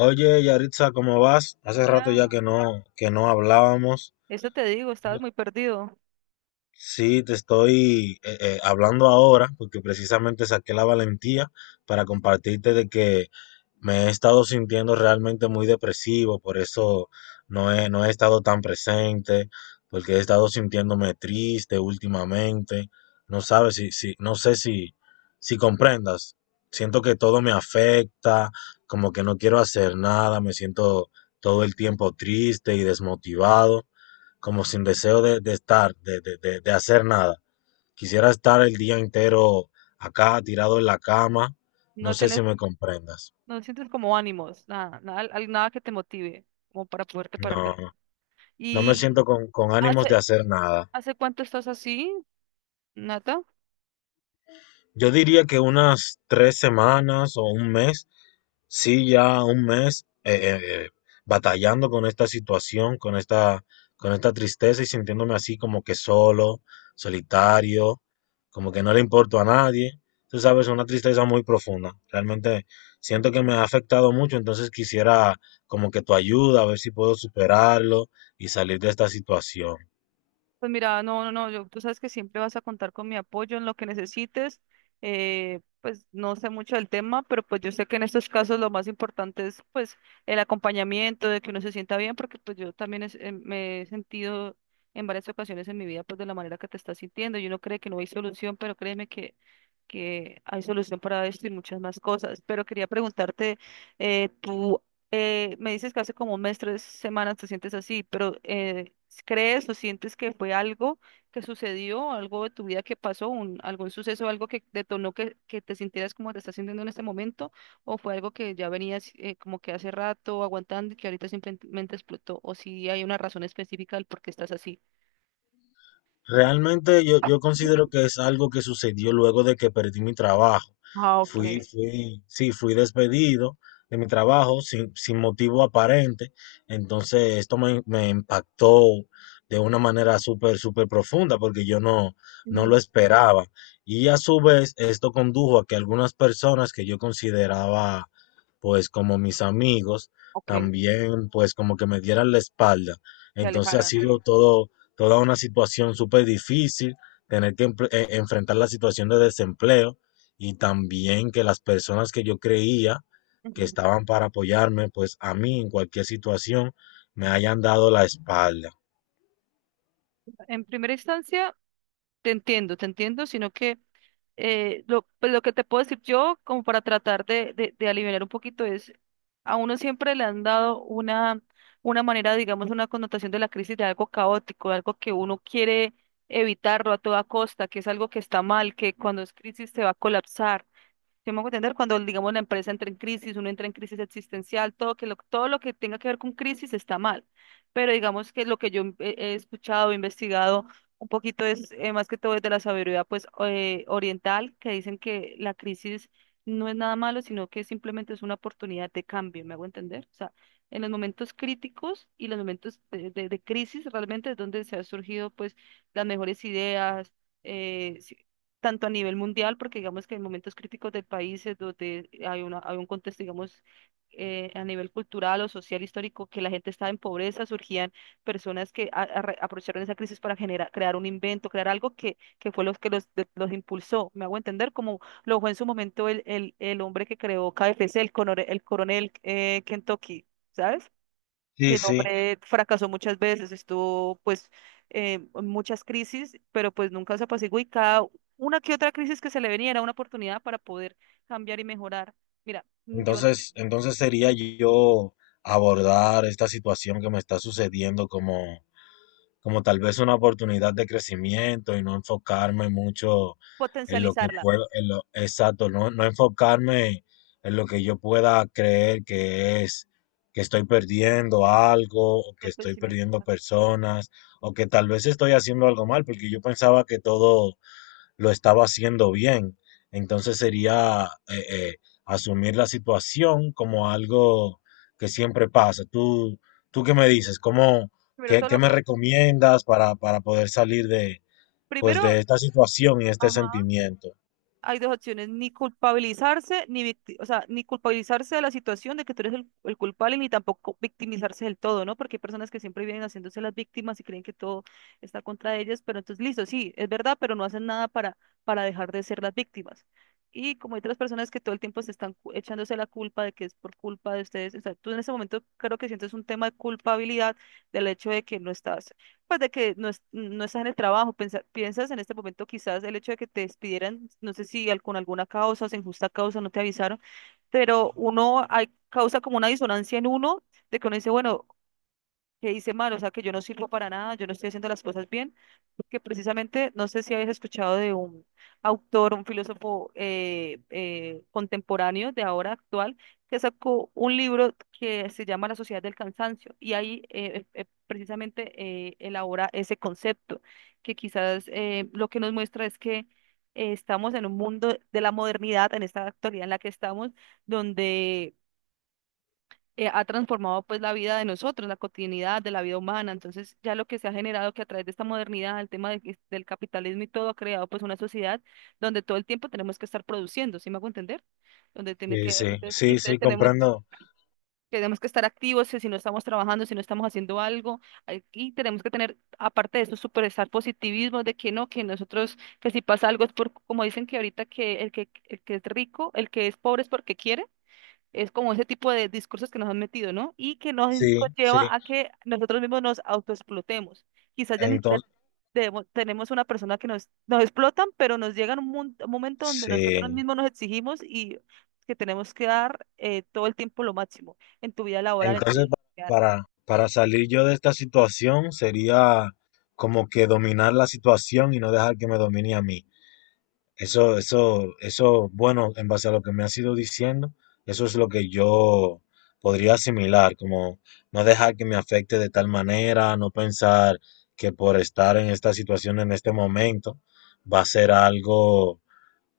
Oye, Yaritza, ¿cómo vas? Hace rato ya que Hola, no, que no hablábamos. eso te digo, estabas muy perdido. Sí, te estoy hablando ahora porque precisamente saqué la valentía para compartirte de que me he estado sintiendo realmente muy depresivo, por eso no he estado tan presente, porque he estado sintiéndome triste últimamente. No sabes no sé si, si comprendas. Siento que todo me afecta, como que no quiero hacer nada, me siento todo el tiempo triste y desmotivado como sin deseo de estar, de hacer nada. Quisiera estar el día entero acá, tirado en la cama. No No sé si tienes, me comprendas. no sientes como ánimos, nada, nada, nada que te motive como para poderte No, pararte. no me ¿Y siento con ánimos de hace, hacer nada. hace cuánto estás así, Nata? Yo diría que unas 3 semanas o un mes, sí, ya un mes eh, batallando con esta situación, con esta tristeza y sintiéndome así como que solo, solitario, como que no le importo a nadie. Tú sabes, una tristeza muy profunda. Realmente siento que me ha afectado mucho, entonces quisiera como que tu ayuda, a ver si puedo superarlo y salir de esta situación. Pues mira, no, no, no, yo, tú sabes que siempre vas a contar con mi apoyo en lo que necesites. Pues no sé mucho del tema, pero pues yo sé que en estos casos lo más importante es pues el acompañamiento, de que uno se sienta bien, porque pues yo también me he sentido en varias ocasiones en mi vida pues de la manera que te estás sintiendo. Y uno cree que no hay solución, pero créeme que hay solución para esto y muchas más cosas. Pero quería preguntarte, tú me dices que hace como un mes, tres semanas te sientes así, pero ¿crees o sientes que fue algo que sucedió, algo de tu vida que pasó, algún suceso, algo que detonó que te sintieras como te estás sintiendo en este momento? ¿O fue algo que ya venías como que hace rato aguantando y que ahorita simplemente explotó? ¿O si hay una razón específica del por qué estás así? Realmente yo considero que es algo que sucedió luego de que perdí mi trabajo. Ah, ok. Sí, fui despedido de mi trabajo sin motivo aparente. Entonces esto me impactó de una manera súper profunda porque yo no, no lo Ujú. esperaba. Y a su vez esto condujo a que algunas personas que yo consideraba pues como mis amigos Ok. también pues como que me dieran la espalda. Se Entonces ha alejara. sido todo toda una situación súper difícil, tener que enfrentar la situación de desempleo y también que las personas que yo creía que Ujú. estaban para apoyarme, pues a mí en cualquier situación me hayan dado la espalda. En primera instancia, te entiendo, sino que lo, pues, lo que te puedo decir yo, como para tratar de aliviar un poquito, es a uno siempre le han dado una manera, digamos, una connotación de la crisis de algo caótico, de algo que uno quiere evitarlo a toda costa, que es algo que está mal, que cuando es crisis se va a colapsar. ¿Sí me hago entender? Cuando, digamos, la empresa entra en crisis, uno entra en crisis existencial, todo, que lo, todo lo que tenga que ver con crisis está mal. Pero digamos que lo que yo he, he escuchado, he investigado un poquito es, más que todo es de la sabiduría pues, oriental, que dicen que la crisis no es nada malo, sino que simplemente es una oportunidad de cambio, ¿me hago entender? O sea, en los momentos críticos y los momentos de crisis realmente es donde se han surgido pues las mejores ideas, si, tanto a nivel mundial, porque digamos que en momentos críticos del país es donde hay una, hay un contexto, digamos, a nivel cultural o social histórico, que la gente estaba en pobreza, surgían personas que aprovecharon esa crisis para generar, crear un invento, crear algo que fue los que los, los impulsó. Me hago entender, como lo fue en su momento el hombre que creó KFC, el, el coronel Kentucky, ¿sabes? Que Sí, el sí. hombre fracasó muchas veces, estuvo pues en muchas crisis, pero pues nunca se apaciguó y cada una que otra crisis que se le venía era una oportunidad para poder cambiar y mejorar. Mira, yo Entonces sería yo abordar esta situación que me está sucediendo como tal vez una oportunidad de crecimiento y no enfocarme mucho en lo que potencializarla puedo, en lo, exacto, no, no enfocarme en lo que yo pueda creer que es, que estoy perdiendo algo, o que del estoy pensamiento. O perdiendo sea, personas, o que tal vez estoy haciendo algo mal, porque yo pensaba que todo lo estaba haciendo bien. Entonces sería asumir la situación como algo que siempre pasa. ¿Tú, tú qué me dices? ¿Cómo, Primero qué, todo qué lo me con... recomiendas para poder salir de, pues, Primero, de esta situación y este ajá, sentimiento? hay dos opciones, ni culpabilizarse, ni victi- o sea, ni culpabilizarse de la situación de que tú eres el culpable, ni tampoco victimizarse del todo, ¿no? Porque hay personas que siempre vienen haciéndose las víctimas y creen que todo está contra ellas, pero entonces, listo, sí, es verdad, pero no hacen nada para, para dejar de ser las víctimas. Y como hay otras personas que todo el tiempo se están echándose la culpa de que es por culpa de ustedes, o sea, tú en ese momento creo que sientes un tema de culpabilidad del hecho de que no estás pues de que no, no estás en el trabajo, piensas en este momento quizás el hecho de que te despidieran, no sé si con alguna causa, o sin justa causa, no te avisaron, pero uno hay, causa como una disonancia en uno, de que uno dice, bueno, que hice mal, o sea, que yo no sirvo para nada, yo no estoy haciendo las cosas bien, porque precisamente, no sé si habéis escuchado de un autor, un filósofo contemporáneo de ahora actual, que sacó un libro que se llama La Sociedad del Cansancio, y ahí precisamente elabora ese concepto, que quizás lo que nos muestra es que estamos en un mundo de la modernidad, en esta actualidad en la que estamos, donde ha transformado pues la vida de nosotros, la cotidianidad de la vida humana. Entonces, ya lo que se ha generado que a través de esta modernidad, el tema del, del capitalismo y todo ha creado pues una sociedad donde todo el tiempo tenemos que estar produciendo, ¿sí me hago entender? Donde tiene Sí, que, sí, entonces, sí, y entonces sí, comprendo. tenemos que estar activos, si no estamos trabajando, si no estamos haciendo algo, ay, y tenemos que tener, aparte de eso, superestar positivismo de que no, que nosotros, que si pasa algo es por, como dicen que ahorita que el que, el que es rico, el que es pobre es porque quiere. Es como ese tipo de discursos que nos han metido, ¿no? Y que nos Sí, sí. lleva a que nosotros mismos nos autoexplotemos. Quizás ya ni siquiera Entonces, tenemos una persona que nos, nos explotan, pero nos llega un, un momento donde nosotros sí. mismos nos exigimos y que tenemos que dar todo el tiempo lo máximo en tu vida laboral, en tu Entonces, vida pa- social. Para salir yo de esta situación sería como que dominar la situación y no dejar que me domine a mí. Eso, bueno, en base a lo que me has ido diciendo, eso es lo que yo podría asimilar, como no dejar que me afecte de tal manera, no pensar que por estar en esta situación en este momento va a ser algo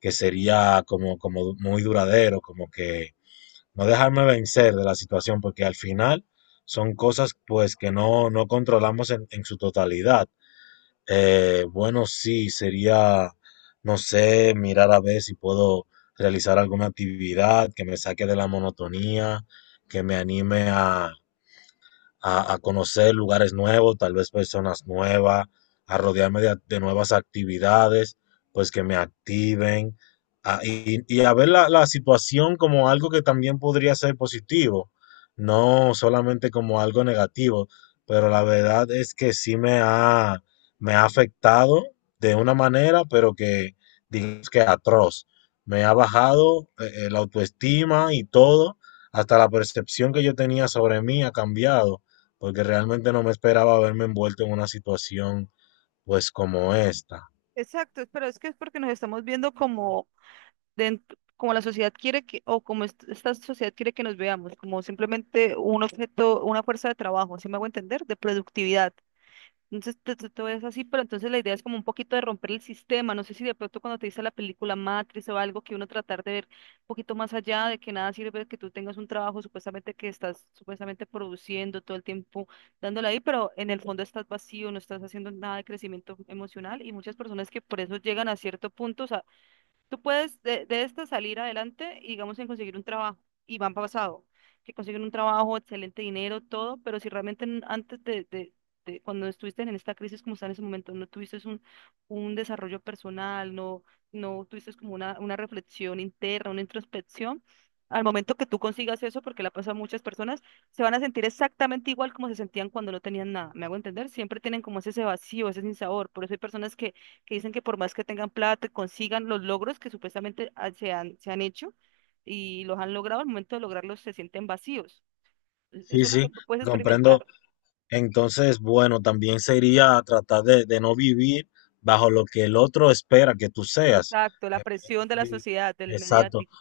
que sería como, como muy duradero, como que no dejarme vencer de la situación, porque al final son cosas pues que no, no controlamos en su totalidad. Bueno, sí, sería, no sé, mirar a ver si puedo realizar alguna actividad que me saque de la monotonía, que me anime a conocer lugares nuevos, tal vez personas nuevas, a rodearme de nuevas actividades, pues que me activen, y a ver la, la situación como algo que también podría ser positivo, no solamente como algo negativo, pero la verdad es que sí me ha afectado de una manera, pero que digamos que atroz. Me ha bajado la autoestima y todo, hasta la percepción que yo tenía sobre mí ha cambiado porque realmente no me esperaba verme envuelto en una situación pues como esta. Exacto, pero es que es porque nos estamos viendo como dentro, como la sociedad quiere que, o como esta sociedad quiere que nos veamos, como simplemente un objeto, una fuerza de trabajo, ¿sí me hago entender? De productividad. Entonces todo es así, pero entonces la idea es como un poquito de romper el sistema. No sé si de pronto cuando te dice la película Matrix o algo que uno tratar de ver un poquito más allá de que nada sirve que tú tengas un trabajo supuestamente que estás supuestamente produciendo todo el tiempo dándole ahí, pero en el fondo estás vacío, no estás haciendo nada de crecimiento emocional y muchas personas que por eso llegan a cierto punto, tú puedes de esta salir adelante y digamos en conseguir un trabajo. Y van pasado, que consiguen un trabajo, excelente dinero, todo, pero si realmente antes de cuando estuviste en esta crisis como está en ese momento, no tuviste un desarrollo personal, no, no tuviste como una reflexión interna, una introspección, al momento que tú consigas eso, porque la pasa a muchas personas, se van a sentir exactamente igual como se sentían cuando no tenían nada. ¿Me hago entender? Siempre tienen como ese vacío, ese sinsabor. Por eso hay personas que dicen que por más que tengan plata, consigan los logros que supuestamente se han hecho y los han logrado, al momento de lograrlos se sienten vacíos. Sí, Eso es lo que sí, tú puedes comprendo. experimentar. Entonces, bueno, también sería tratar de no vivir bajo lo que el otro espera que tú seas. Exacto, la presión de la Sí, sociedad, del exacto. mediático.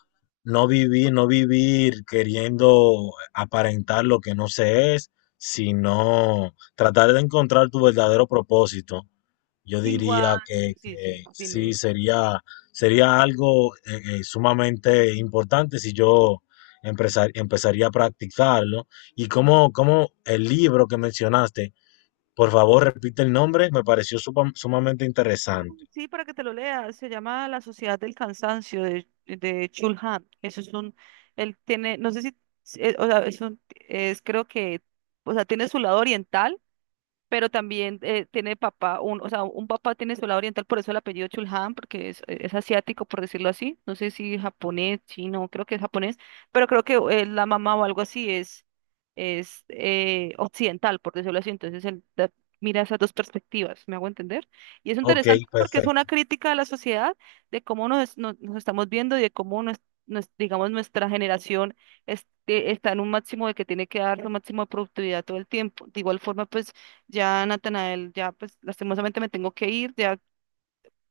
No vivir, no vivir queriendo aparentar lo que no se es, sino tratar de encontrar tu verdadero propósito. Yo Igual, diría sí, sí, que dime, sí, dime. sería, sería algo sumamente importante si yo empezaría a practicarlo. Y como, como el libro que mencionaste, por favor, repite el nombre, me pareció sumamente Oh, interesante. sí, para que te lo leas, se llama La Sociedad del Cansancio de Chul Han. Eso es un, él tiene, no sé si, o sea, es creo que, o sea, tiene su lado oriental pero también tiene papá, un, o sea, un papá tiene su lado oriental, por eso el apellido Chulhan, porque es asiático, por decirlo así. No sé si japonés, chino, creo que es japonés, pero creo que la mamá o algo así es, es occidental, por decirlo así. Entonces mira esas dos perspectivas, ¿me hago entender? Y es Ok, interesante porque es una perfecto. crítica a la sociedad, de cómo nos, nos, nos estamos viendo y de cómo nos, digamos, nuestra generación está en un máximo de que tiene que dar su máximo de productividad todo el tiempo. De igual forma, pues ya, Natanael, ya pues lastimosamente me tengo que ir, ya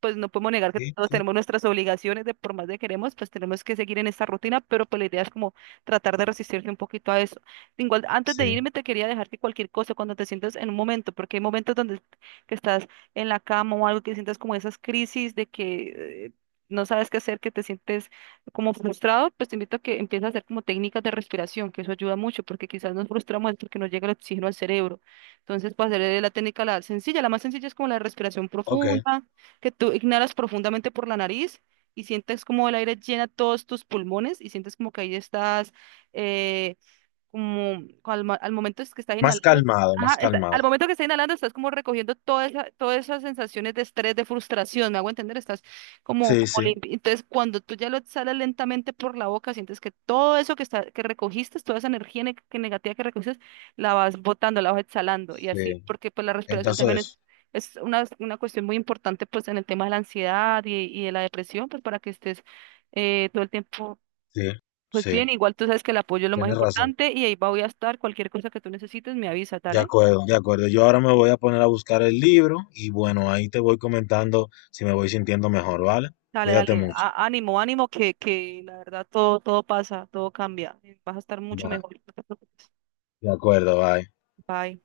pues no podemos negar que Sí, todos sí, tenemos nuestras obligaciones de por más de queremos, pues tenemos que seguir en esta rutina, pero pues la idea es como tratar de resistirse un poquito a eso. Igual, antes de sí. irme te quería dejar que cualquier cosa, cuando te sientas en un momento, porque hay momentos donde que estás en la cama o algo que sientas como esas crisis de que no sabes qué hacer, que te sientes como frustrado, pues te invito a que empieces a hacer como técnicas de respiración, que eso ayuda mucho, porque quizás nos frustramos porque no llega el oxígeno al cerebro. Entonces, para hacer la técnica la sencilla, la más sencilla es como la respiración Ok. profunda que tú ignoras profundamente por la nariz y sientes como el aire llena todos tus pulmones y sientes como que ahí estás, eh, al momento es que estás Más inhalando, calmado, ajá, más al calmado. momento que estás inhalando estás como recogiendo todas esas sensaciones de estrés, de frustración, me hago entender, estás como, Sí, sí, Entonces, cuando tú ya lo exhalas lentamente por la boca, sientes que todo eso que, está, que recogiste, toda esa energía ne- que negativa que recogiste, la vas botando, la vas exhalando y así, sí. porque pues la respiración también es... Entonces, Es una cuestión muy importante pues en el tema de la ansiedad y de la depresión, pues para que estés todo el tiempo sí, pues bien. sí, Igual tú sabes que el apoyo es lo más tienes razón. importante y ahí voy a estar. Cualquier cosa que tú necesites, me avisa, De dale. acuerdo, de acuerdo. Yo ahora me voy a poner a buscar el libro y bueno, ahí te voy comentando si me voy sintiendo mejor, ¿vale? Dale, Cuídate dale, mucho. Ánimo, ánimo, que la verdad todo, todo pasa, todo cambia. Vas a estar mucho Bye. mejor, no te preocupes. De acuerdo, bye. Bye.